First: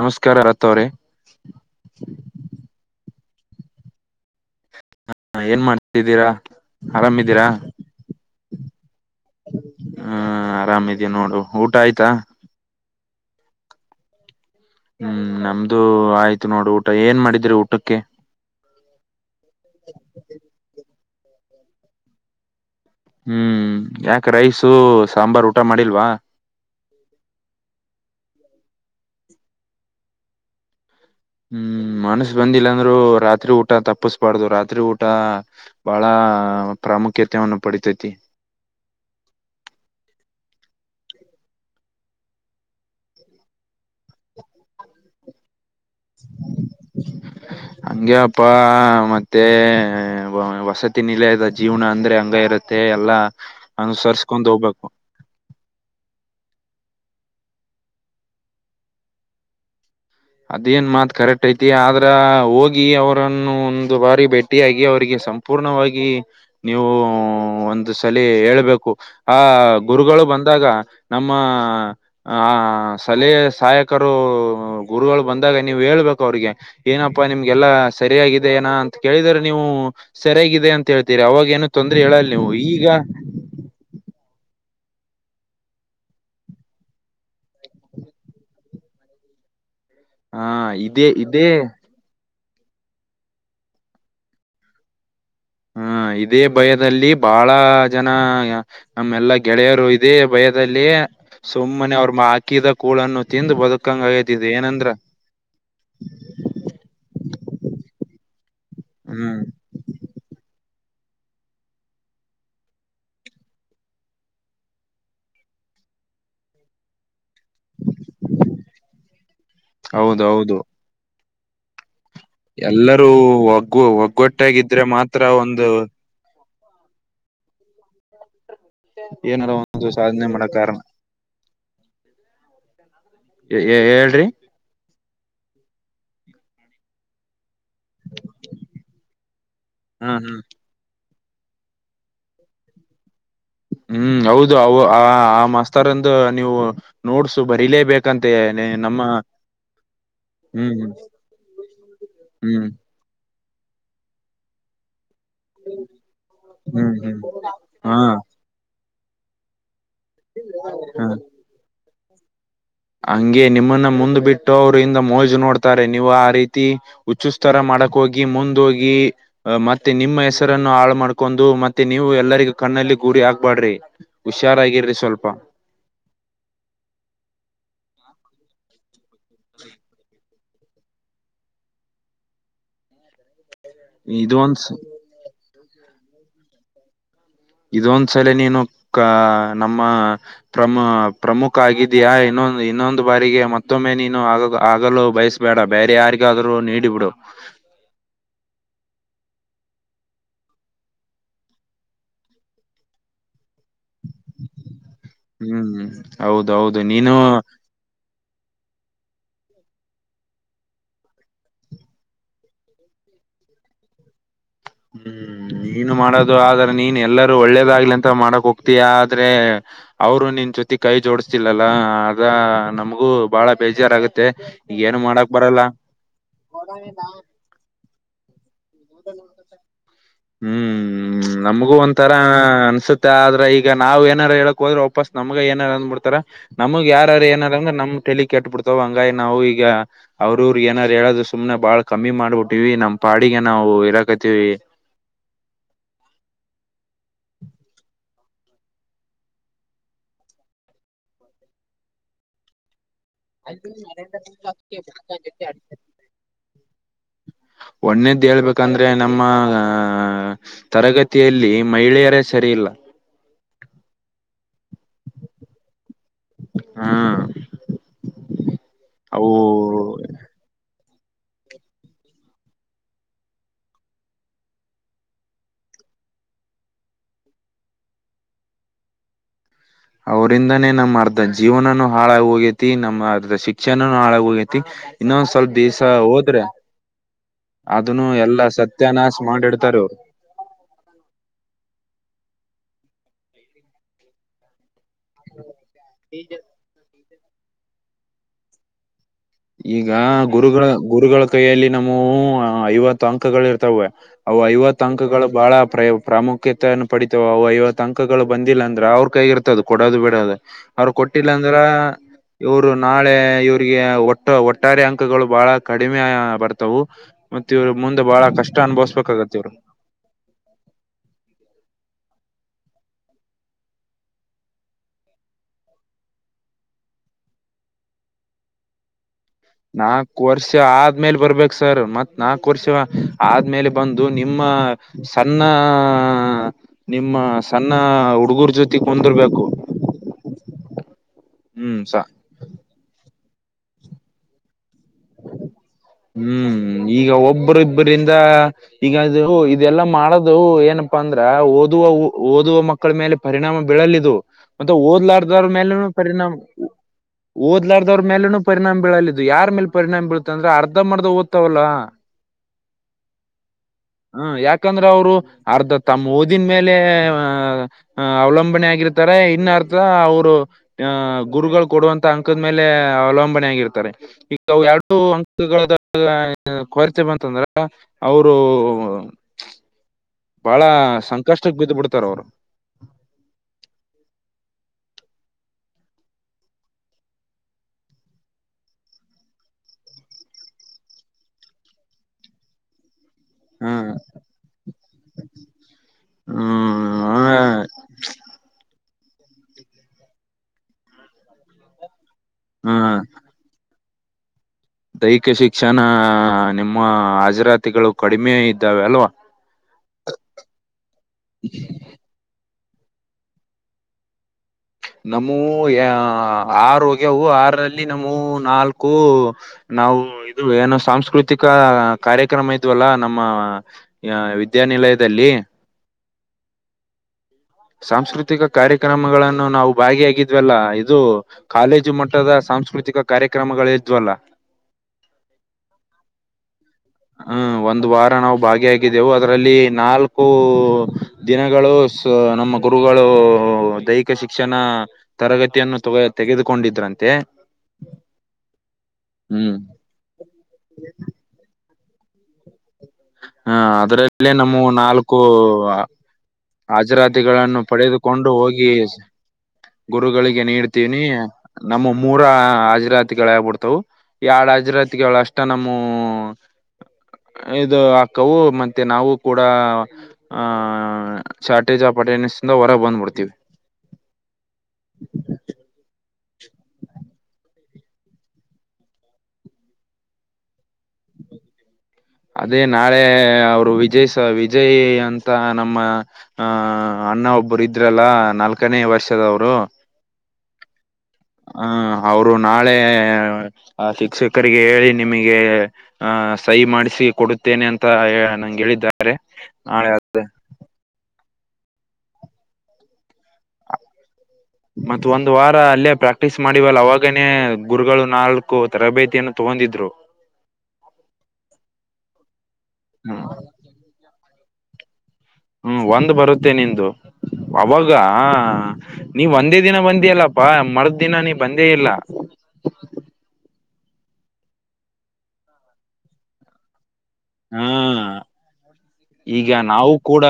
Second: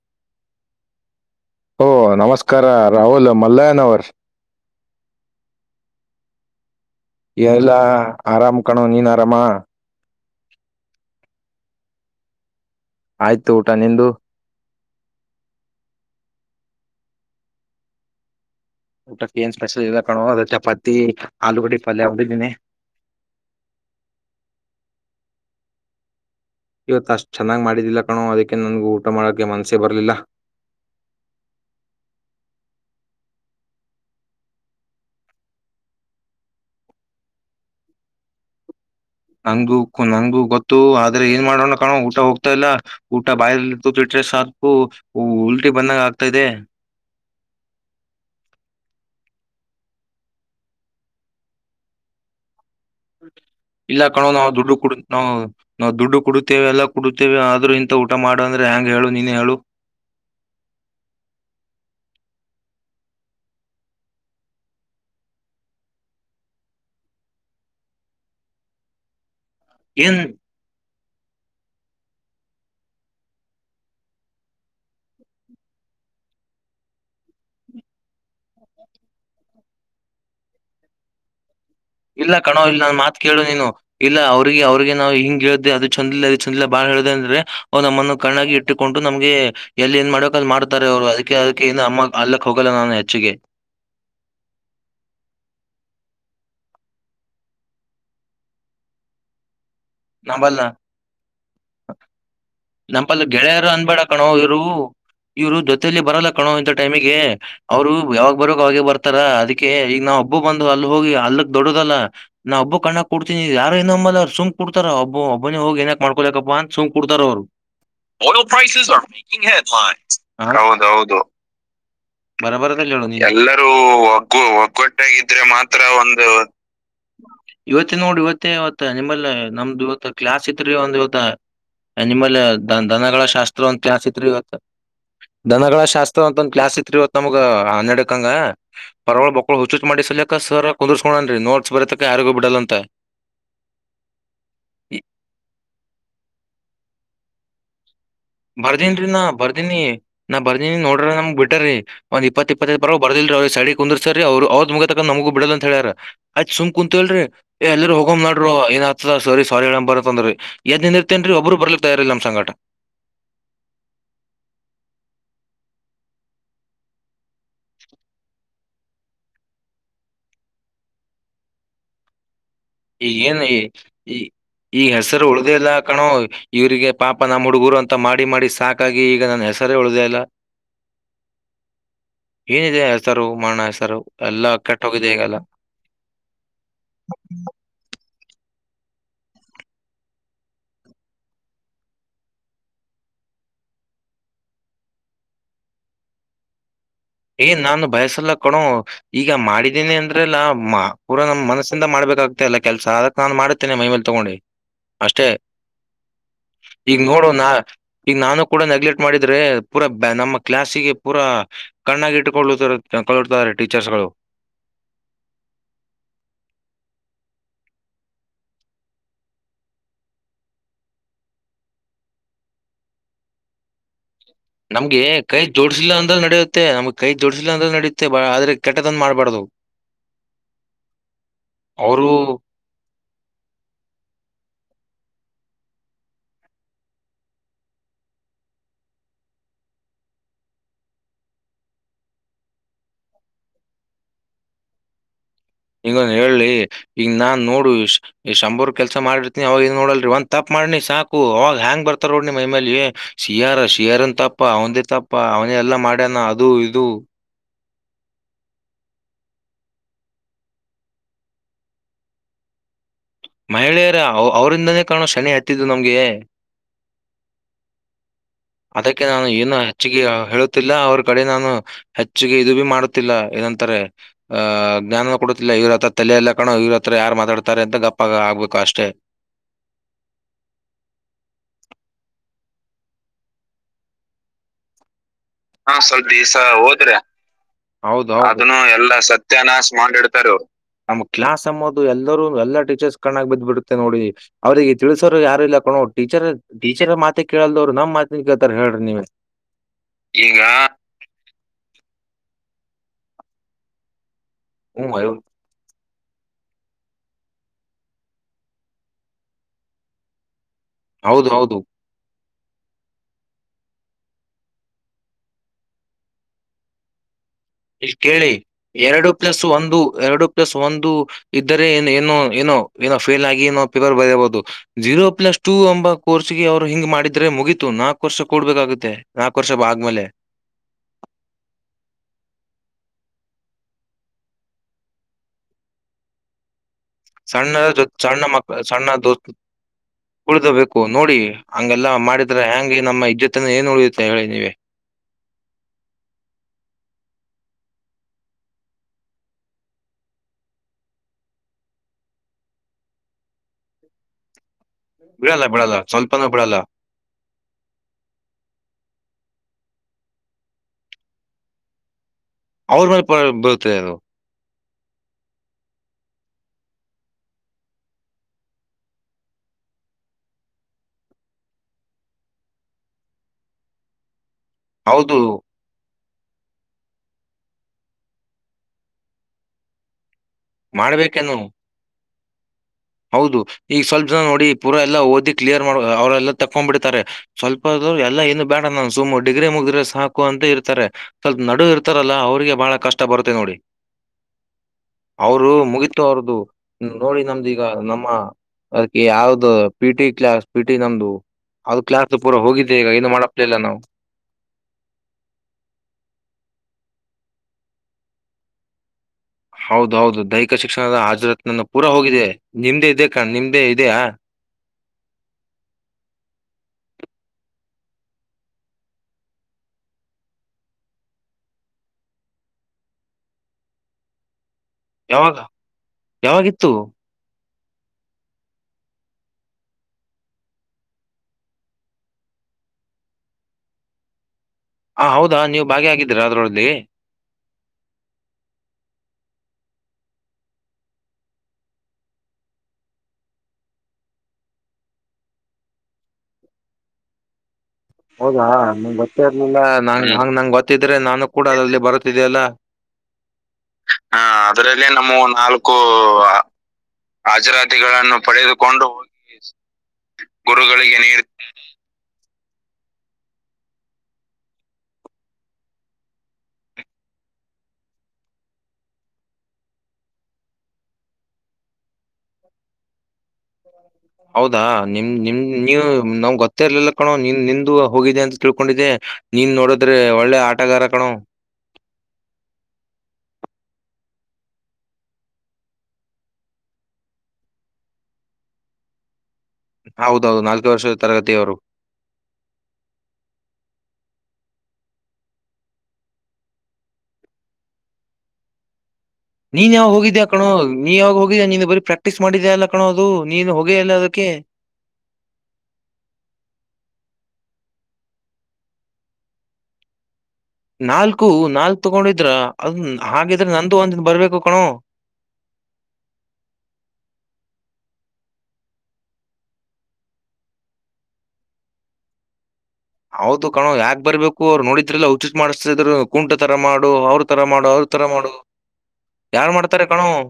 ನಮಸ್ಕಾರ ರಥ ಅವ್ರೇ. ಓ ನಮಸ್ಕಾರ ರಾಹುಲ್ ಮಲ್ಲಯ್ಯನವರ್. ಹಾ ಏನ್ ಮಾಡ್ತಿದ್ದೀರಾ. ಆರಾಮಿದ್ದೀರಾ ಎಲ್ಲ ಆರಾಮ್ ಕಣೋ ನೀನ್ ಆರಾಮಾ. ಹಾ ಆರಾಮಿದೀವಿ ನೋಡು ಊಟ ಆಯ್ತಾ. ಆಯ್ತು ಊಟ ನಿಂದು. ಹ್ಮ್ ನಮ್ದು ಆಯ್ತು ನೋಡು ಊಟ ಏನ್ ಮಾಡಿದ್ರಿ ಊಟಕ್ಕೆ. ಊಟಕ್ಕೆ ಏನ್ ಸ್ಪೆಷಲ್ ಇಲ್ಲ ಕಣೋ ಅದೇ ಚಪಾತಿ ಆಲೂಗಡ್ಡಿ ಪಲ್ಯ ಉಂಡಿದೀನಿ. ಹ್ಮ್ ಯಾಕ ರೈಸು ಸಾಂಬಾರ್ ಊಟ ಮಾಡಿಲ್ವಾ. ಇವತ್ತು ಅಷ್ಟು ಚೆನ್ನಾಗಿ ಮಾಡಿದ್ದಿಲ್ಲ ಕಣೋ ಅದಕ್ಕೆ ನನ್ಗೆ ಊಟ ಮಾಡಕ್ಕೆ ಮನಸೇ ಬರಲಿಲ್ಲ. ಹ್ಮ್ ಮನಸ ಬಂದಿಲ್ಲ ಅಂದ್ರು ರಾತ್ರಿ ಊಟ ತಪ್ಪಸ್ಬಾರ್ದು ರಾತ್ರಿ ಊಟ. ಬಹಳ ಪ್ರಾಮುಖ್ಯತೆಯನ್ನು ಪಡಿತೈತಿ. ನಂಗು ನಂಗು ಗೊತ್ತು ಆದ್ರೆ ಏನ್ ಮಾಡೋಣ ಕಾಣೋ ಊಟ ಹೋಗ್ತಾ ಇಲ್ಲ. ಊಟ ಬಾಯಲ್ಲಿ ಎರಡು ತುತ್ತು ಇಟ್ರೆ ಸಾಕು ಉಲ್ಕೆ ಬಂದಾಗ ಆಗ್ತಾ ಇದೆ. ಹಂಗಗೆಪಾ ಮತ್ತೆ ವಸತಿ ನಿಲಯದ ಜೀವನ ಅಂದ್ರೆ ಹಂಗ ಇರತ್ತೆ. ಮತ್ತೆ ಎಲ್ಲಾ ಇಲ್ಲ ಕಣೋ ಅನುಸರ್ರಿಸಕೊಂಡ್ ನಾವು ದುಡ್ಡು ಹೋಗ್ಬೇಕು. ಕುಡ್ ನಾವು ನಾವು ದುಡ್ಡು ಕೊಡುತ್ತೇವೆ ಎಲ್ಲಾ ಕುಡುತ್ತೇವೆ ಆದ್ರೂ ಇಂತ ಊಟ ಮಾಡು ಅಂದ್ರೆ ಹೆಂಗ್ ಹೇಳು ನೀನೇ ಹೇಳು. ಅದೇನ್ ಮಾತ್ ಕರೆಕ್ಟ್ ಐತಿ ಆದ್ರ ಹೋಗಿ ಅವ್ರನ್ನು ಒಂದು ಬಾರಿ ಭೇಟಿಯಾಗಿ ಅವ್ರಿಗೆ ಸಂಪೂರ್ಣ. ಪೂರ್ಣವಾಗಿ ನೀವು ಒಂದು ಸಲ ಹೇಳ್ಬೇಕು ಆ. ಏನ್ ಗುರುಗಳು ಬಂದಾಗ. ನಮ್ಮ ಆ ಸಲಹೆ ಸಹಾಯಕರು. ಗುರುಗಳು ಬಂದಾಗ ನೀವು್ ಹೇಳ್ಬೇಕು ಅವ್ರಿಗೆ. ಏನಪ್ಪಾ ನಿಮ್ಗೆಲ್ಲಾ ಸರಿಯಾಗಿದೆ ಏನ ಅಂತ ಕೇಳಿದ್ರೇ ನೀವು. ಸರಿಯಾಗಿದೆ ಅಂತ ಹೇಳ್ತೀರಿ ಅವಾಗೇನ. ಇಲ್ಲ ಕಣೋ ಇಲ್ಲಿ ನನ್ನ ನಾನು ಮಾತ್ ಕೇಳು ನೀನು. ಇಲ್ಲ ಅವ್ರಿಗೆ ಅವ್ರಿಗೆ ನಾವು ಹಿಂಗೆ ಹೇಳ್ದೆ ಅದು ಚಂದ ಇಲ್ಲ ಅದು ಚಂದ ಇಲ್ಲ ಬಾಳ ಹೇಳ್ದ ಅಂದ್ರೆ ಅವ್ ನಮ್ಮನ್ನು ಕಣ್ಣಾಗಿ. ಇಟ್ಟಕೊಂಡು ನಮ್ಗೆ ಎಲ್ಲಿ ಏನ್ ಮಾಡ್ಬೇಕೋ ಹ ಅಲ್ಲಿ ಮಾಡ್ತಾರೆ ಅವ್ರು ಇದೇ ಅದಕ್ಕೆ ಇದೇ ಅದಕ್ಕೆ ಏನು ಅಮ್ಮ ಅಲ್ಲಕ್ ಹೋಗಲ್ಲ ನಾನು ಹೆಚ್ಚಿಗೆ. ಹಾ ಇದೇ ಭಯದಲ್ಲಿ ಬಹಳ ಜನ ನಮ್ಮೆಲ್ಲಾ ಗೆಳೆಯರು ಇದಾರೆ. ಇದೇ ನಂಬಲ್ಲ ಭಯದಲ್ಲಿ. ಸುಮ್ಮನೆ ಅವ್ರ ಹಾಕಿದ ನಂಬಲ್ಲ ಕೂಳನ್ನು ತಿಂದು ಗೆಳೆಯರು ಅನ್ಬೇಡ ಬದುಕಂಗ ಕಣೋ ಹಾಗೈತೆ ಇವ್ರು ಏನಂದ್ರೇ. ಇವ್ರು ಜೊತೆಯಲ್ಲಿ ಬರಲ್ಲ ಕಣೋ ಇಂಥ ಟೈಮಿಗೆ ಅವ್ರು ಯಾವಾಗ ಬರೋಕ್ ಅವೆ ಬರ್ತಾರ ಹ್ಮ್ ಅದಕ್ಕೆ. ಈಗ ನಾವ್ ಒಬ್ಬ ಬಂದು ಅಲ್ಲಿ ಹೋಗಿ ಅಲ್ಲಿಗೆ ದೊಡ್ಡದಲ್ಲ ನಾನ್ ಒಬ್ಬ ಕಣಕ್ ಕೂಡ್ತೀನಿ ಯಾರು ಏನ್ ನಂಬಲ್ಲ ಸುಮ್ಮ್. ಕೂಡ್ತಾರೆ ಒಬ್ಬನೇ ಹೋಗಿ ಏನಕ್ ಮಾಡಕೋಬೇಕಪ್ಪ ಅಂತ ಸುಮ್ಮ್ನೆಕೂಡ್ತಾರೇ ಅವರು. ಹೌದೌದು ಹೌದು ಹೌದು. ಬರಬರದಲ್ಲಿ ಹೇಳು ಎಲ್ಲರೂ ನೀನು ಎಲ್ಲರೂ ಒಗ್ಗು ಒಗ್ಗು ಒಗ್ಗೊಟ್ಟಾಗಿದ್ರೆ ಮಾತ್ರ ಒಗ್ಗಟ್ಟಾಗಿದ್ರೆ ಒಂದು ಮಾತ್ರ ಒಂದು. ಯೋಚನೆ ಮಾಡು ಇವತ್ತೋ ಯಾವತ್ತೋ ನಿಮ್ಮಲ್ಲಿ. ಏನಾರ ಒ ಒಂದು ಇವತ್ ಸಾಧನೆ ಮಾಡ ಕ್ಲಾಸ್ ತ್ರಿ ಕಾರಣ ಒಂದ್ ಇವತ್ತಾ ಅನಿಮಲ್ ದನಗಳ ಶಾಸ್ತ್ರ ಒಂದ್ ಕ್ಲಾಸಿತ್ ಹೇಳ್ರಿ ರೀ ಇವತ್ತು. ದನಗಳ ಶಾಸ್ತ್ರ ಅಂತ ಒಂದು ಕ್ಲಾಸ್ಇತ್ತ್ ರೀ ನಮಗ ಹನ್ನೆರಡುಕ್ಕ ಹಂಗಾ. ಪರೋಳ್ ಮಕ್ಕ್ಳು ಹುಚ್ಚುಚ್ ಮಾಡಿ ಹ್ಮ್ ಹಚ್ಚಿಸೋವ್ ರೀ ಹ್ಮ್ ಸರ್ ಕುಂದ್ರುಸ್ಕೊಂದವಿನ್ ರೀ ನೋಟ್ಸ್ ಬರಿಯೋತಕ ಯಾರಿಗೂ ಬಿಡಲ್ಲ ಅಂತೆ. ಹ್ಮ್ ಹೌದು ಅವ್ ಆ ಮಾಸ್ತರ್ಂದು ನೀವು ನೋಟ್ಸ್ ಬರಿೀಲೇಬೇಕು. ಬರ್ದಿನಿ ರೀ ನಾ ಬರ್ದೀನಿ ನಾ ಹ್ಮ್ ಬರ್ದೀನಿ ನೋಡ್ರಿ ನಮ್ಗ್ ಬಿಟ್ರೀ ಒಂದ್ ಇಪ್ಪತ್ತ ಹ್ಮ್ ಇಪ್ಪತ್ತೈದು ಬರದಿಲ್ಲ ರೀ. ಬರ್ದಿಲ್ಲ ರೀ ಅವ್ರಗೆ ಸೈಡ್ಗೆ ಕುಂದರ್ ಸವರ್ ರೀ ಅವರ್ದ್ ಮುಗಿಯೋತಕ ನಮಗೂ. ಬಿಡ ಅಂತ ಹೇಳ್ಯಾರ ಆಯ್ತ್ ಸುಮ್ಮ್ ಹ್ಮ್ ಹ್ಮ್ ಹ್ಮ್ ಕುಂತಕೊಳ್ಳ್ರಿ ಎಲ್ಲರು ಹಾ ಹೋಗಾನ್ ಮಾಡ್ರರು ಏನ್ ಆತದ ಸರ್ಗೆ ಸ್ವಾರಿ ಹೇಳನಾ ಬರ್ರೋ. ಕುಂದ್ರಿ ಎದ್ದ್ ಹ ನಿಂದಿರ್ತೀನಿ ರೀ ಒಬ್ಬರು ಬರ್ಲಿ ತಯಾರಿಲ್ಲ ನಮ್ಮ ಸಂಗಟ. ಹಂಗೆ ನಿಮ್ಮನ್ನ ಮುಂದ್ ಬಿಟ್ಟು ಅವ್ರಿಂದೆ ಮೋಜ್ ನೋಡ್ತಾರೆ ನೀವು ಆ ರೀತಿ. ಹುಚ್ಚುಸ್ತರ ಮಾಡಕ್ ಹೋಗಿ ಮುಂದೋಗಿ ಮತ್ತೆ ನಿಮ್ಮ ಹೆಸರನ್ನು ಹಾಳು ಮಾಡ್ಕೊಂಡು ಮತ್ತೆ ನೀವು ಎಲ್ಲರಿಗೂ ಕಣ್ಣಲ್ಲಿ ಈ ಗುರಿ ಏನು ಹಾಕ್ಬಾಡ್ರಿ ಈ ಈಗ ಹುಷಾರಾಗಿರ್ರಿ ಹೆಸರು ಸ್ವಲ್ಪ ಉಳ್ದ ಇಲ್ಲ ಕಣೋ ಇವರಿಗೆ ಪಾಪ ನಮ್ಮ ಹುಡುಗರು ಅಂತ ಮಾಡಿ ಮಾಡಿ ಸಾಕಾಗಿ ಈಗ ನನ್ನ ಹೆಸರೇ ಉಳ್ದೇ ಇಲ್ಲ [inaudible] ಏನಿದೆ ಹೆಸರು ಮಾಡಣ ಹೆಸರು ಎಲ್ಲಾ ಇದೊಂದ್ ಕೆಟ್ಟೋಗ ದೆ ಅಲ್ಲ [inaudible] ಇದೊಂದ್ಸಲ ನೀನು ಕ ನಮ್ಮ ಪ್ರಮ ಪ್ರಮುಖ ಆಗಿದಯಾ ಇನ್ನೊಂದು ಇನ್ನೊಂದು ಬಾರಿಗೆ ಮತ್ತೊಮ್ಮೆ ನೀನು ಆಗ ಆಗಲು ಬಯಸ್ ಬೇಡ ಬೇರೆ ಯಾರಿಗಾದ್ರೂ ನೀಡಿ ಬಿಡು ಏನ್ ನಾನು ಬಯಸಲ್ಲ ಕೊಣೋ ಈಗ ಮಾಡಿದೀನಿ ಅಂದ್ರೆಲ್ಲ ಪೂರಾ ನಮ್ಮ್ ಮನಸ್ಸಿಂದ ಮಾಡ್ಬೇಕಾಗ್ತ ಅಲ್ಲ ಕೆಲ್ಸ ನಾನು ಮಾಡುತ್ತೇನೆ ಮೈಮೇಲ್ ತಗೊಂಡಿ ಅಷ್ಟೇ ಹ್ಮ್ ಹೌದೌದು ಈಗ ನೀನು ನೋಡು ನ ಈಗ ನಾನು ಕೂಡ ನೆಗ್ಲೆಕ್ಟ್ ಮಾಡಿದ್ರೆ ಪೂರಾ ನಮ್ಮ ಕ್ಲಾಾಸಿಗೆ ಪೂರಾ ಕಣ್ಣಾಗಿ ಇಟ್ಕೊಳ್ಳ ಕಳಡ್ತಾರೆ ಟೀಚರ್ಸ್ ಗಳು ಹ್ಮ್ ನೀನು ಮಾಡೋದು ಆದ್ರೆ ನೀನ್ ಎಲ್ಲರೂ ಒಳ್ಳೇದ್ಲಿ ಅಂತ ಮಾಡಕ್ ಹೋಗ್ತೀಯ ಆದ್ರೆ ಅವರು ನಿನ್ ಜೊತೆ ಕೈ ಜೋಡಸ್ತಿಲ್ಲಲ್ಲ ಅದ ನಮ್ಗೂ ಬಾಳ ಬೇಜಾರಾಗತ್ತೆ ನಮ್ಗೆ ಕೈ ಜೋಡ್ಸಿಲ್ಲ ಅಂದ್ರ ನಡೆಯುತ್ತೆ ನಮ್ ಕೈ ಜೋಡಸಿಲ್ಲ ಅಂದ್ರೆ ನಡೆಯುತ್ತೆ ಬ ಆದ್ರೆ ಕೆಟ್ಟದಂದು ಮಾಡಬಾರ್ದು ಹ್ಮ್ ನಮಗೂ ಅವರು ಒಂಥರ ಅನ್ಸತ್ ಆದ್ರೆ ಈಗ ನಾವ್ ಏನಾರ ಹೇಳಕ್ ಹೋದ್ರೆವಪಸ್ ನಮಗ ಏನಾರ ಅಂದಬಿಡ್ತಾರ ನಮಗ್ ಯಾರು ಏನಾರಂಗ್ರ ನಮ್ ತಲೆ ಕೆಟ್ಬ ಬಿಡ್ತಾವ ಹಂಗ ನಾವು ಈಗ ಅವರೆವ್ರ್ ಏನಾರು ಹೇಳೋದು ಸುಮ್ನೆ ಬಾಳ್ ಕಮ್ಮಿ ಮಾಡ್ಬಿಟ್ಟಿವವಿ ನಮ್ ಪಾಡಿಗೆ ನಾವು ಇರಾಕತ್ತೀವಿ ಹಿಗೊಂದು ಹೇಳಿ ಈಗ ನಾನ್ ನೋಡು ಈ ಶಂಬರ್ ಕೆಲ್ಸ ಮಾಡಿರ್ತಿನಿ ಅವಾಗ ಇನ್ ನೋಡಲ್ರಿ ಒಂದ್ ತಪ್ ಮಾಡನಿ ಸಾಕು ಅವಾಗ ಹೆಂಗ ಬರ್ತಾರೋಡ ನಿ ಮೈಮೇಲಿ ಶಿಯಾರ ಶಿಯಾರನ್ ತಪ್ಪ ಅವನದೇ ತಪ್ಪ ಅವನ ಎಲ್ಲಾ ಮಾಡ್ಯಾನ ಅದು ಇದು ಒಣೆದ್ದ್ ಹೇಳ್ಬೇಕಂದ್ರೆ ನಮ್ಮ ಆ ತರಗತಿಯಲ್ಲಿ ಮಹಿಳೆಯರೇ ಸರಿ ಇಲ್ಲ ಮಹಿಳೆಯರ ಅವ್ರ್ ಅವ್ರಂದನೇ ಕಾಣೋ ಶನಿ ಹತ್ತಿದ್ದು ನಮಗೆ ಹಾ [inaudible] ಅದಕ್ಕೆ ನಾನು ಅವು ಏನು ಹೆಚ್ಚಿಗೆ ಹೇಳುತ್ತಿಲ್ಲ ಅವ್ರ ಕಡೆ ನಾನು ಹೆಚ್ಚಿಗೆ ಇದು ಭೀ ಮಾಡುತ್ತಿಲ್ಲ ಏನಂತಾರೆ ಅಹ್ ಜ್ಞಾನ ಕೊಡುತ್ತಿಲ್ಲ ಇವ್ರ ಹತ್ರ ತಲೆ ಎಲ್ಲ ಕಣು ಇವ್ರ ಹತ್ರ ಯಾರ್ ಮಾತಾಡ್ತಾರೆ ಅಂತ ಗಪ್ಪಾಗ ಆಗ್ಬೇಕು ಅಷ್ಟೇ. ಅವ್ರಂದಾನೇ ನಮ್ಮ್ ಅರ್ಧ ಜೀವನನು ಹಾಳಾಗಿ ಹೋಗೇತಿ ನಮ್ಮ ಅರ್ಧ ಶಿಕ್ಷಣನು ಹಾಳಾಗಿ ಹೋಗೇತಿ. ಇನ್ನೊಂದ ಸ್ವಲ್ಪ ಹಾ ದಿವ್ಸ ಸ್ವಲ್ಪ ದಿವ್ಸ ಹೋದ್ರೆ ಹೋದ್ರೆ ಅದನ್ನು ಹೌದ ಎಲ್ಲಾ ಅದನ್ನು ಎಲ್ಲಾ ಸತ್ಯನಾಶ ಸತ್ಯಾನಾಶ ಮಾಡಿಡ್ತಾರ ಅವರು ಮಾಡಿಡ್ತಾರ ಇವ್ರು ನಮ್ ಕ್ಲಾಸ್ ಅಮ್ಮೋದು ಎಲ್ಲರೂ ಎಲ್ಲಾ ಟೀಚರ್ಸ್ ಕಣ್ಣಾಗಿ ಬದ್ ಬಿಡುತ್ತೆ ನೋಡಿ ಈ ಅವ್ರಿಗೆ ತಿಳಿಸೋರು ಯಾರುಲ್ಲ ಕೊಂಡೋ ಟೀಚರ್ ಟೀಚರ ಮಾತೆ ಕೇಳಲ್ದವ್ರು ನಮ್ಮ ಮಾತಿನ ಕೇಳ್ತಾರ ಹೇಳ್ರಿ ನೀವ್ ಈಗ ಗುರುಗಳ ಗುರುಗಳ ಕೈಯಲ್ಲಿ ನಾಮವು ಐವತ್ತು ಅಂಕಗಳ ಇರ್ತವೆ ಅವು ಐವತ್ತು ಹ್ಮ್ ಅಯ್ಯೋ ಅಂಕಗಳು ಬಹಳ ಪ್ರ ಪ್ರಾಮುಖ್ಯ ಕ್ಯಾತೆನ್ನು ಪಡಿತಾವ ಐವತ್ತು ಅಂಕಗಳು ಬಂದಿಲ್ಲ ಅಂದ್ರೆ ಅವ್ರ ಕೈಗಿರ್ತ ಇರ್ತವ್ ಅದು ಕೊಡೋದು ಬಿಡೋದು ಅವರು ಹೌದು ಕೊಟ್ಟಿಲ್ಲ ಅಂದ್ರ ಹೌದು ಇವ್ರು ನಾಳೆ ಇವ್ರಿಗೆ ಒಟ್ಟ ಒಟ್ ಒಟ್ಟಾರೆ ಅಂಕಗಳು ಬಹಳ ಕಡಿಮೆ ಬರ್ತವು ಮತ್ತ ಇವ್ರು ಇಲ್ ಮುಂದೆ ಬಹಳ ಕೇಳಿ ಕಷ್ಟ ಎರಡು ಅನ್ಭವಸ್ಬೇಕಾಗತ್ತ ಪ್ಲಸ್ ಇವ್ರು ಒಂದು ಎರಡು ಎರ್ಡು ಪ್ಲಸ್ ಒಂದು ಇದ್ದರೆ ಏ ಏನೋ ಏನೋ ಏನೋ ಫೇಲ್ ಆಗಿ ಏನೋ ಪೇಪರ್ ಬರೆಯಬಹುದು ಜೀರೋ ಪ್ಲಸ್ ಟೂ ಎಂಬ ಕೋರ್ಸ್ಗೆ ಅವ್ರು ಹಿಂಗ್ ಮಾಡಿದ್ರೆ ಮುಗೀತು ನಾಕ್ ವರ್ಷ ಕೊಡ್ಬೇಕಾಗುತ್ತೆ. ನಾಕ್ ವರ್ಷ ಬಾ ನಾಕ್ವರ್ಷ ಆದ್ಮೇಲೆ ಬರ್ಬೇಕು ಸರ್ ಮತ್ತ್ ನಾಲ್ಕು ವರ್ಷ ಆದ್ಮೇಲೆ ಬಂದು ನಿಮ್ಮ ಸಣ್ಣ ಹಾ ನಿಮ್ಮ ಸಣ್ಣ ಹುಡುಗರ್ ಜೊತೆಗ್ ಕುಂದಿರ್ಬೇಕು ಉಳ್ದೋಬೇಕು ನೋಡಿ ಹಂಗೆಲ್ಲಾ ಮಾಡಿದ್ರ ಹೆಯಾಂಗೆ ನಮ್ಮ ಇಜ್ಜತನ ಏನ್ ಉಳಿಯತ್ತ ಹೇಳಿ ನೀವೆ ಹ್ಮ್ ಈಗ ಒಬ್ಬರ್ ಇಬ್ಬರಿಂದ ಈಗ ಅದು ಇದೆಲ್ಲಾ ಮಾಡೋದು ಏನಪ್ಪಾ ಅಂದ್ರ ಓದುವ ಓದುವ ಮಕ್ಕಳ ಮಕ್ಕಳ ಮೇಲೆ ಪರಿಣಾಮ ಬೀಳಲಿದು ಮತ್ತೆ ಬಿಡಲ್ಲ ಓದ್ಲಾರ್ದ್ರ ಬಿಡಲ್ಲ ಮೇಲು ಸ್ವಲ್ಪನೂ ಪರಿಣಾಮ ಬಿಡಲ್ಲ ಓದಲಾರದವ್ರ ಮೇೂಲುನು ಪರಿಣಾಮಬೀಳಲ್ಲ ಇದು ಯಾರ್ ಮೇಲ್ ಪರಿಣಾಮ ಬೀಳ್ತಾ ಅಂದ್ರ ಅಡ್ದ ಮಾಡ್ದ ಓದ್ತವಲ್ಲ ಅವ್ರ ಮಲ್ ಪರಿಣಾಮ ಬೀಳುತ್ತೆ ಅದು ಹ್ಮ ಯಾಕಂದ್ರ ಅವರು ಅರ್ಧ ತಮ್ಮ ಓದಿನ ಮೇಲೆ ಅ ಅವಲಂಬನೆ ಆಗಿರ್ತಾರೆ ಇನ್ನ ಅರ್ಥ ಅವರು ಆ ಗುರುಗಳು ಕೊಡುವಂತ ಅಂಕದ ಮೇಲೆ ಅವಲಂಬನೆ ಆಗಿರ್ತಾರೆ ಎರಡು ಹೌದು ಅಂಕಗಳ ಕೊರಿತೆ ಬಂತಂದ್ರ ಅವರು ಬಹಳ ಮಾಡ್ಬೇಕೇನು ಸಂಕಷ್ಟಕ್ ಬಿದ್ದು ಬಿಡ್ತಾರ ಅವ್ರು ಹೌದು ಈಗ ಸ್ವಲ್ಪ್ ಜನ ನೋಡಿ ಪೂರಾ ಎಲ್ಲಾ ಓದಿ ಕ್ಲಿಯರ್ ಮಾಡ ಅವ್ರೆಲ್ಲ ತಕೊಂಡ್ಬ ಬಿಡ್ತಾರೆ ಸ್ವಲ್ಪ ಎಲ್ಲಾ ಇಏನು ಬೇಡ ನನ್ ಸುಮು ಡಿಗ್ರಿ ಮುಗಿದ್ರೆ ಸಾಕು ಅಂತ ಇರ್ತಾರೆ ಸ್ವಲ್ಪ ನಡು ಇರ್ತಾರಲ್ಲಾ ಅವ್ರಿಗೆ ಬಹಳ ಕಷ್ಟ ಕಷ್ಟ ಬರುತ್ತೆ ನೋಡಿ ಹ್ಮ್ [inaudible] ಅವರು ಮುಗಿತು ಅವರದು ನೋಡಿ ನಂದಿಗ ಈಗ ಹ್ಮ್ ನಮ್ಮ ಅದಕ್ಕೆ ಯಾವ್ದ P T class P T ನಮ್ದು ಅದು ಕ್ಲಾಸ್ ಪೂರ ಹೋಗಿದ್ದಿದೆ ಈಗಏ ಹ್ಮ್ ಮಾಡಪ್ಲಿಲ್ಲ ನಾವು ದೈಹಿಕ ಶಿಕ್ಷಣ ನಿಮ್ಮ ಹಾಜರಾತಿಗಳು ಕಡಿಮೆ ಇದ್ದಾವೆ ಅಲ್ವಾ ಹೌದ ಹೌದು ದೈಹಿಕ ಶಿಕ್ಷಣದ ಹಾಜರತ ನನ್ನ ಪೂರ ಹೋಗಿದೆ ನಿಮ್ದೇ ಇದದೆ ಕ ನಿಮ್ದೇ ಇದೆಯಾ ನಮ್ಮವು ಆರೋಗ್ಯವು ಆರಲ್ಲಿ ನಮ್ಮ ನಾಲ್ಕು ನಾವು ಇದು ಏನು ಸಾಂಸ್ಕೃತಿಕ ಕಾರ್ಯಕ್ರಮ ಇದ್ವಲ್ಲ ನಮ್ಮ ಹ ವಿದ್ಯಾನಿಲಯ ಯಾವಾಗ ಯಾವಾಗಿತ್ತು ಸಾಂಸ್ಕೃತಿಕ ಕಾರ್ಯಕ್ರಮಗಳನ್ನು ನಾವು ಭಾಗಿಯಾಗಿದ್ವಲ್ಲ ಇದು ಕಾಲೇಜು ಮಟ್ಟದ ಸಾಂಸ್ಕೃತಿಕ ಕಾರ್ಯಕ್ರಮಗಳ ಇದ್ವಲ್ಲ ಹ ಹೌದಾ ನೀವು ಬಾಗೇ ಆಗಿದ್ದೀರ ಅದ್ರೊಲ್ಲಿ ಹ್ಮ ಒಂದು ವಾರ ನಾವು ಭಾಗಿಯಾಗಿದ್ದೆವು ಅದರಲ್ಲಿ ನಾಲ್ಕು ದಿನಗಳು ನಮ್ಮ ಗುರುಗಳು ಸು ದೈಹಿಕ ಶಿಕ್ಷಣ ತರಗತಿಯನ್ನು ತಗ ತೆಗೆದುಕೊಂಡಿದ್ರಂತೆ ಹೌದಾ ನಂಗೆ ಗೊತ್ತೇ ಹ್ಮ್ ಇರ್ಲಿಲ್ಲ ನಂಗ ಹಂಗ್ ನಂಗ್ ಗೊತ್ತಿದ್ರೆ ನಾನು ಕೂಡ ಅ ಅಲ್ಲಿ ಬರತ್ತಿದ್ಯಲ್ಲ ಹ ಅದ್ರಲ್ಲೇ ನಮ್ಮ ನಮ್ಮ ನಾಲ್ಕು ನಾಲ್ಕು ಹಾಜರಾತಿಗಳನ್ನು ಹಾಜರಾತಿಗಳನ್ನು ಪಡೆದುಕೊಂಡು ಹೋಗಿ ಪಡೆದುಕೊಂಡು ಗುರುಗಳಿಗೆ ಗುರುಗಳಿಗೆ ನೀಡ್ತೀನಿ ನೀಡಿ ನಮ್ಮ ಮೂರ ಹಾಜಿರಾತಿಗಳೇಗ್ಬಿಡ್ತವು ಎಡ್ ಹಜರಾತ್ಗೆಳ ಅಷ್ಟ ನಮ್ಮೂ ಇದು ಅಕ್ಕವು ಮತ್ತೆ ನಾವು ಕೂಡ ಆ ಶಾರ್ಟೇಜ್ ಆಪರ್ಟೇನ್ಸ್ಂದ ಹೊರ ಬಂದ್ಡ್ತೀವಿ ಹೌದಾ ನಿಮ್ ನಿಮ್ ನೀವು ನಮ್ ಗೊತ್ತೇ ಇರ್ಲಿಲ್ಲ ಕಣೋ. ನೀನ್ ನಿಂದು ಹೋಗಿದೆ ಅಂತ ತಿಳ್ಕೊಂಡಿದ್ದೆ. ನೀನ್ ನೋಡದ್ರೆ ಒಳ್ಳೆ ಆ- ಟಗಾರರಕ್ಕಣೋ [inaudible] ಅದೇ ನಾಳೆ ಅವ್ರು ವಿಜಯ್ ಸ ವಿಜಯ್ ಅಂತ ನಮ್ಮ [unintelligible] ಆಹ ಅಣ್ಣ ಒಬ್ಬರು ಇದ್ರಲ್ಲ ನಾಲ್ಕನೇ ವರ್ಷದವ್ರು. ಹೌದೌದು ನಾಲ್ಕು ವರ್ಷದ ತರಗತಿವ್ರು. ಹ ಅವರು ನಾಳೆ ಆ ಶಿಕ್ಷಕರಿಗೆ ಹೇಳಿ ನಿಮಗೆ. ಆಹ ಸಹಿ ಮಾಡಿಸಿ ಕೊಡುತ್ತೇನೆ ಅಂತ ನಂಗೆ ಹೇ- ನೀನ್ ಯಾವ ಹೋಗಿದ್ದ್ಯಾ. ಕದು ನೀ ಯಾಗ ಹೋಗಿದ್ದ. ನೀಂದ ಬರೀ ಪ್ರಾಕ್ಟೀಸ್ ಮಾಡಿದ್ಯಾ ಅಲ್ಲ ಕಾಣೋದು ನೀನ್ ಹೋಗೇಯಲ್ಲ. ಅದಕ್ಕೆ ಮತ್ತ ಒಂದ್ ವಾರ ಅಲ್ಲೇ ಪ್ರಾಕ್ಟೀಸ್ ಮಾಡಿವಲ್ಲ ಅವಾಗನೇ ಗುರುಗಳು ನಾಲ್ಕು ತರಬೇತಿಯನ್ನು ತಗೊಂಡಿದ್ರು. ನಾಲ್ಕು ನಾಲ್ಕ್ ತಗೊಂಡಿದ್ರ? ಅದ ಹಾಗಿದ್ರೆ ನಂದು ಒಂದಿನ ಬರ್ಬೇಕು ಕಣೋ. ಹ್ಮ್ ಒಂದ್ ಬರುತ್ತೆ ನಿ್ದ ಅವಾಗ. ನೀವ್ ಒಂದೇ ದಿನ ಬಂದಿ ಅಲ್ಲಪ್ಪಾ. ಮರದ್ ದಿನ ನೀ ಬಂದೇ ಇಲ್ಲ. ಹೌದು ಕಣೋ ಯಾಕ್ ಬರ್ಬೇಕು? ಅವ್ರು ನೋಡಿದ್ರಲ್ಲ ಉಚಿತ್ ಮಾಡ್ತಿದ್ರು ಕುಂಟ ತರ ಮಾಡು ಅವ್ರ- ತರ ಮಾಡು ಅವ್ರ ಹಾ ತರ ಮಾಡು ಈಗ ಯಾರ್ ಮಾಡ್ತಾರೆ ನಾವು ಕಣೋ. ಕೂಡ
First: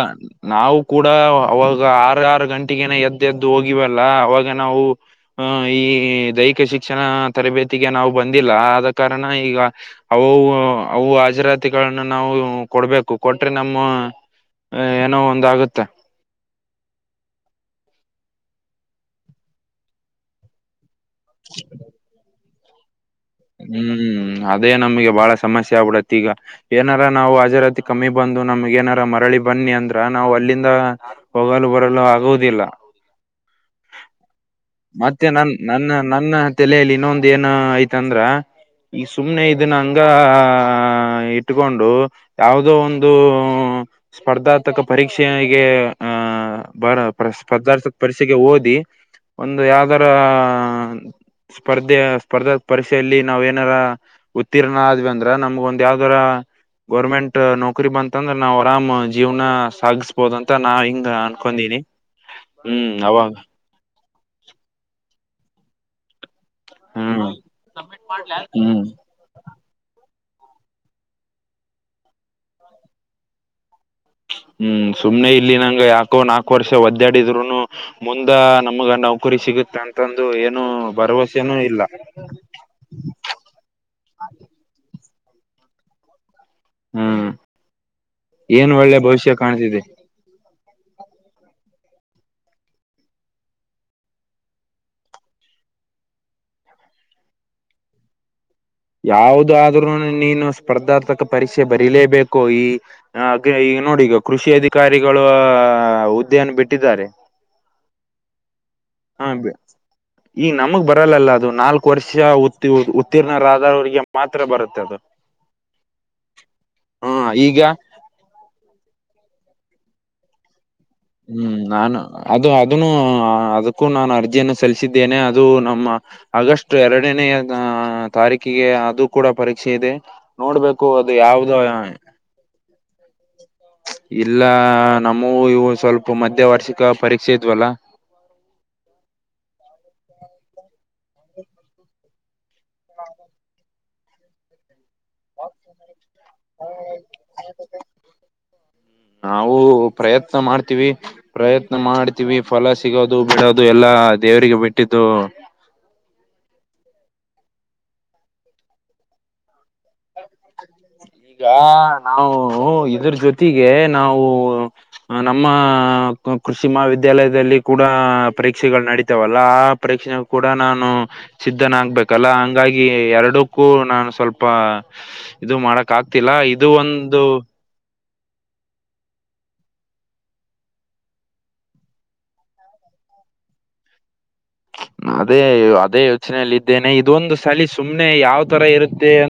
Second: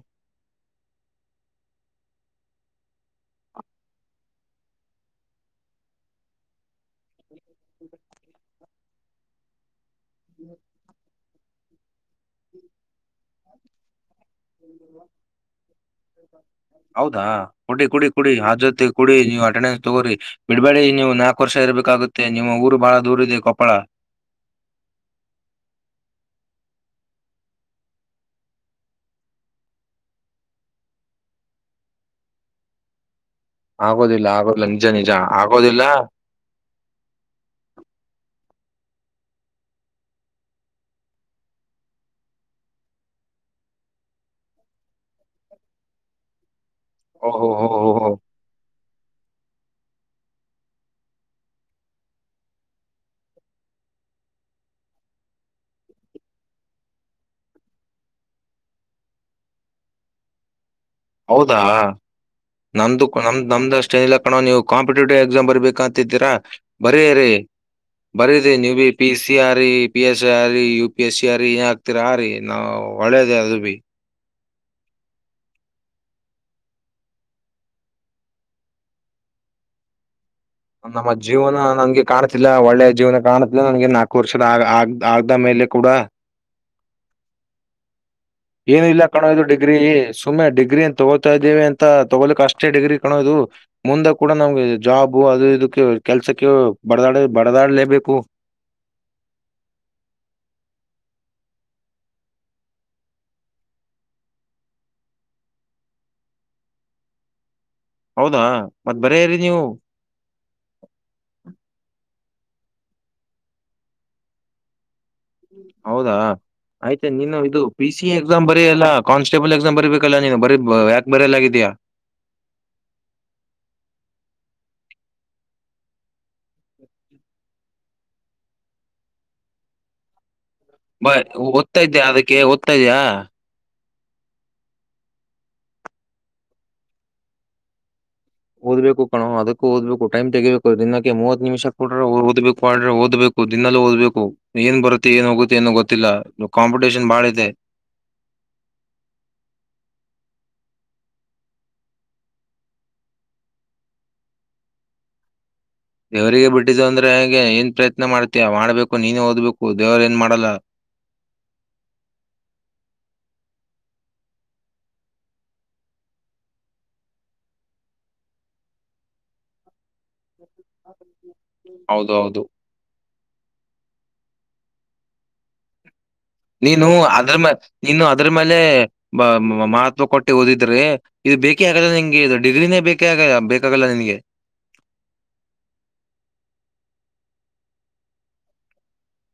ನಾವು ಕೂಡ ಅವಾಗ ಆರು ಆರು ಗಂಟಗನ ಎದ್ದ ಎದ್ದು ಹೋಗಿವಲ್ಲ ಅವಾಗ ನಾವು. ಹಹ ಈ ದೈಹಿಕ ಶಿಕ್ಷಣ ತರಬೇತಿಗೆ ನಾವು ಬಂದಿಲ್ಲ ಆದ ಕಾರಣ ಈಗ. ಅವು ಅವು ಹಜರ- ಗಳನ್ನು ನಾವು ಕೊಡ್ಬೇಕು ಕೊಟ್ರೆ ನಮ್ಮ ಏನೋ ಒಂದ ಆಗುತ್ತೆ. ಹ [unintelligible] ಹೌದಾ ಕೊಡಿ ಕುಡಿ ಕುಡಿ ಅ್ ಜೊತ್ತ ಕುಡಿ ನೀವು ಅಟೆಂಡೆನ್ಸ್ ತಗೋಿ ಬಿಡ್ಬೇಡಿ ನೀವು. ನಾಲ್ಕು ವರ್ಷ ಇರಬೇಕಾಗುತ್ತೆ. ನಿಮ್ಮ ಊರು ಬಹಳ- ದೂರ ಇದೆ ಕೊಪ್ಪಳ ಹ್ಮ್ ಅದೇ ನಮ್ಗೆ ಬಾಳ ಸಮಸ್ಯೆ ಆಗ್ಬಿಡತ್ತ ಈಗ. ಏನಾರ ನಾವು ಹಾಜರಾತಿ ಕಮ್ಮಿ ಬಂದು ನಮ್ಗ್ ಏನಾರ ಮರಳಿ ಬನ್ನಿ ಅಂದ್ರ ನಾವು ಅಲ್ಲಿಂದ?. ಹೋಗಲು ಬರಲು ಆಗೋುದಿಲ್ಲ. ಆಗೋದಿಲ್ಲ ಆಗದ- ಮತ್ತೆ ನನ್ ನನ್ನ ನನ್ನ ತಲೆಯಲ್ಲಿ ಇನ್ನೊಂದ ಏನ್ ಆಐ್ತಂದ್ರ, - ಈ ಸುಮ್ಮ್ನೆ ಇದನ್ನಂಗ ಇಟ್ಕೊಂಡು. ಯಾವುದೋ ಒಂದು ಸ್ಪರ್ಧಾತ್ಮಕ ಪರೀಕ್ಷೆಗೆ ಆಹ- ಬರ ಓಹೋ ಹೋ ಹೋ ಪದಾರ್ಥ ಹೋ ಪರೀಕ್ಷೆಗೆ ಓದಿ. ಒಂದು ಯಾವ್ದರ ಸ್ಪರ್ಧೆ ಸ್ಪರ್ಧಾ ಪರೀಕ್ಷೆಯಲ್ಲಿ ನಾವ್ ಏನಾರ. ಉತ್ತೀರ್ಣ ಆದ್ವಿ ಅಂದ್ರ ನಮ್ಗ ಒಂದ್ ಯಾವ್ದರ- ಗೌರ್ಮೆಂಟ್ ನೌಕರಿ ಬಂತಂದ್ರೆ ನಾವು ಆರಾಮ್ ಜೀವನ ಸಾಗಿಸಬೋದ ಅಂತ ನಾ ಹಿಂಗ, ಹೌದಾ ಅನ್ಕೊಂಡೀನಿ ಹ್ಮ್ ನಮ್ದು ಅವಾಗ ನಮ್ದ್ ನಮ್ [inaudible] ಚಂದಿಲ್ಲಾ ಕಣವ ನೀವು ಕಾಂಪಿಟೇಟಿವ್ ಎಕ್ಸಾಮ್ ಬರ್ಬೇಕು ಅಂತಿದ್ದೀರಾ. ಬರೀ ಹ್ಮ್ ರೀ ಬರೀ ರ ನೀವು ಹ್ಮ್ ಬಿ ಪಿ ಸಿ ಆ ರ- ಪಿ ಎಸ್ ಸಿ ಆರಿ ಯು ಪಿ ಎಸ್ ಸಿ ಆಾರಿ ಏನ್ ಹಾಕ್ತಿರ ಆ ರೀ ನಾವು ಒಳ್ಳೇದ ಅದ್ ಬಿಿ. ಹ್ಮ್ ಸುಮ್ನೆ ಇಲ್ಲಿ ನಂಗ ಯಾಕೋ ನಾಕು ವರ್ಷ ಒದ್ದ್ಯಾಡಿದ್ರುನು. ಮುಂದ ನಮ್ಗ ನೌಕರಿ ಸಿಗುತ್ತೆ ಅಂತ. ತಂದು ಏನು [unintelligible] ನಮ್ಮ ಭರವಸೆನೂ ಜೀವನ ಇಲ್ಲ ನಂಗೆ ಕಾಣ್ತಿಲ್ಲ ಒಳ್ಳೆ ಜೀವನ ಕಾಣ- ಇ ನನ್ಗೆ ನಾಲ್ಕು ವರ್ಷದ ಆಗ್ ಆಗದ ಮೇಲೆ ಕೂಡ. ಹ್ಮ್ [unintelligible] ಏನ್ ಏನ ಒಳ್ಳೆ ಇಲ್ಲ ಭವಿಷ್ಯ ಕಣೋಯದು ಡಿಗ್ರಿ. ಕಾಣ್ತಿದೆ ಸುಮ್ಮನೆ ಡಿಗ್ರಿಏನ್ ತಗೋತಾ ಇದೇ ಅಂತ ತಗೋಲಿಕ್ ಅಷ್ಟೇ ಡಿಗ್ರಿ ಕಾಣೋದು. ಮುಂದಾಗ ಕೂಡ ನಮ್ಗೆ ಜಾಬು ಅದು ಇದಕ್ಕೆ ಕೆಲ್ಸಕ್ಕೆ ಬಡದಾಡ ಬಡದಾಡ್ಲೇಬೇಕು. ಯಾವದಾದ್ರರು ನೀನು ಸ್ಪರ್ಧಾತ್ಮಕ ಪರೀಕ್ಷೆ ಬರೀಲೇಬೇಕೋ ಈ ಈಗ ನೋಡಿ ಈಗ ಕೃಷಿ ಅಧಿಕಾರಿಗಳು ಹುದ್ದೆಯನ್ನು ಬಿಟ್ಟಿದ್ದಾರೆ. ಹೌದಾ. ಮತ್ ಹಾ. ಬರೀರಿ ನೀವು ಈ ನಮಗ್ ಬರಲ್ಲಲ್ಲ ಅದು ನಾಲ್ಕು ವರ್ಷ ಉತಿರ್ಣ ಉತ್ತೀರ್ಣರಾದವರಿಗೆ ಮಾತ್ರ ಬರುತ್ತೆ ಅದು. ಹೌದಾ ಆಯ್ತಾ ಹ ನೀನು ಇದು ಈಗ P C. A C exam ಬರಿ ಅಲ್ಲ ಕಾಸ್ಟೇಬಲ್ ಎಸಾಮ್ ಬರಿಬೇಕಲ್ಲ ನೀ ಬರೀ ಯಾಕೆ. ಹ್ಮ್ ಬರೆಯಲಾಗಿದೆಯಾ ನಾನು ಅದು ಅದನ್ನು ಅದಕ್ಕೂ ನಾನು ಅರ್ಜಿಯನ್ನು ಸಲ್ಲಿಸಿದ್ದೇನೆ ಅದು ನಮ್ಮ. ಆಗಸ್ಟ್ ಎರಡನೇ ತಾರೀಕಿಗೆ ಅದು ಕೂಡ ಪರೀಕ್ಷೆ ಇದೆ ನೋಡ್ಬೇಕು. ಅದು ಬಟ್ ಯಾವ್ದ ಓದ್ತಾ ಇದ್ದೆ ಅದಕ್ಕೆ ಓದ್ತಾ ಇದ್ಯಾ. ಇಲ್ಲ ನಮ್ಮೂವು ಇವು ಸ್ವಲ್ಪ ಮಧ್ಯ ವಾರ್ಷಿಕ ಪರೀಕ್ಷೆ ಇದ್ವಲ್ಲ. ಓದ್ಬೇಕು ಕಣೋ ಅದಕ್ಕ ಓದ್ಬೇಕು ಟೈಮ್ ತೆಗಿಬೇಕು ದಿನಕ್ಕೆ ಮೂವತ್ ನಿಮಿಷ ಕೊಡ್ರೆ ಓದ್ಬೇಕು ಅಂದ್ರೇ ಓದಬೇಕು. ದಿನಲೂ ಓದ್ಬೇಕು ಏನ್ ಬರುತ್ತೆ ಏನ್ ಹೋಗುತ್ತೆ ಏನೋ ಗೊತ್ತಿಲ್ಲ ಕಾಂಪಿಟೇಷನ್ ಬಾಳ ಇದೆ. [inaudible] ನಾವು ಪ್ರಯತ್ನ ಮಾಡ್ತೀವಿ. ಪ್ರಯತ್ನ ಮಾಡ್ತೀವಿ ಫಲ ಸಿಗೋದು ಬಿಡೋದು ಎಲ್ಲಾ ದೇವರಿಗೆ ಬಿಟ್ಟಿದ್ದು. ದೇವರಿಗೆ ಬಿಟ್ಟಿದ್ದು ಅಂದ್ರೆ ಹೇಗೆ ಏನ್ ಪ್ರಯತ್ನ ಮಾಡ್ತಿಯ ಮಾಡ್ಬೇಕು ನೀನೇ ಓದ್ಬೇಕು ದೇವ್ರು ಏನ್ ಮಾಡಲ್ಲ. ಈಗ ನಾವು ಇದ್ರ ಜೊತೆಗೆ ನಾವು. ನಮ್ಮ ಕೃಷಿ ಮಹಾವಿದ್ಯಾಲಯದಲ್ಲಿ ಕೂಡ ಪರೀಕ್ಷೆಗಳು ನಡೀತಾವಲ್ಲ. ಪರೀಕ್ಷೆಗೂ ಕೂಡ ನಾನು ಸಿದ್ಧನ ಹೌದು ಆಗ್ಬೇಕಲ್ಲ ಹೌದು ಹಂಗಾಗಿ. ಈ ಎರಡಕ್ಕೂ ನಾನು ಸ್ವಲ್ಪ ಇದು ಮಾಡಕ್ ಆಗ್ತಿಲ್ಲ ಇದು ಒಂದು. ಇನ್ನು ಅದ್ರ ಮೇಲೆ ಬ ಮಹತ್ವ ಕೊಟ್ಟಿ ಓದಿದ್ರೇ. ಇದು ಬೇಕೇ ಆಗಲ್ಲ ನಿಂಗೆ ಇದು ಡಿಗ್ರಿನೇ ಬೇಕೇ ಆಗಲ್ಲಾ ಬೇಕಾಗಲ್ಲ ನಿನಗೆ. ಅದೇ ಅದೇ ಯೋಚನೆಯಲ್ಲಿ ಇದ್ದೇನೆ ಇದೊಂದು ಸಲಿ ಸುಮ್ನೆ ಯಾವ್ ತರ ಇರುತ್ತೆ ಅಂತ.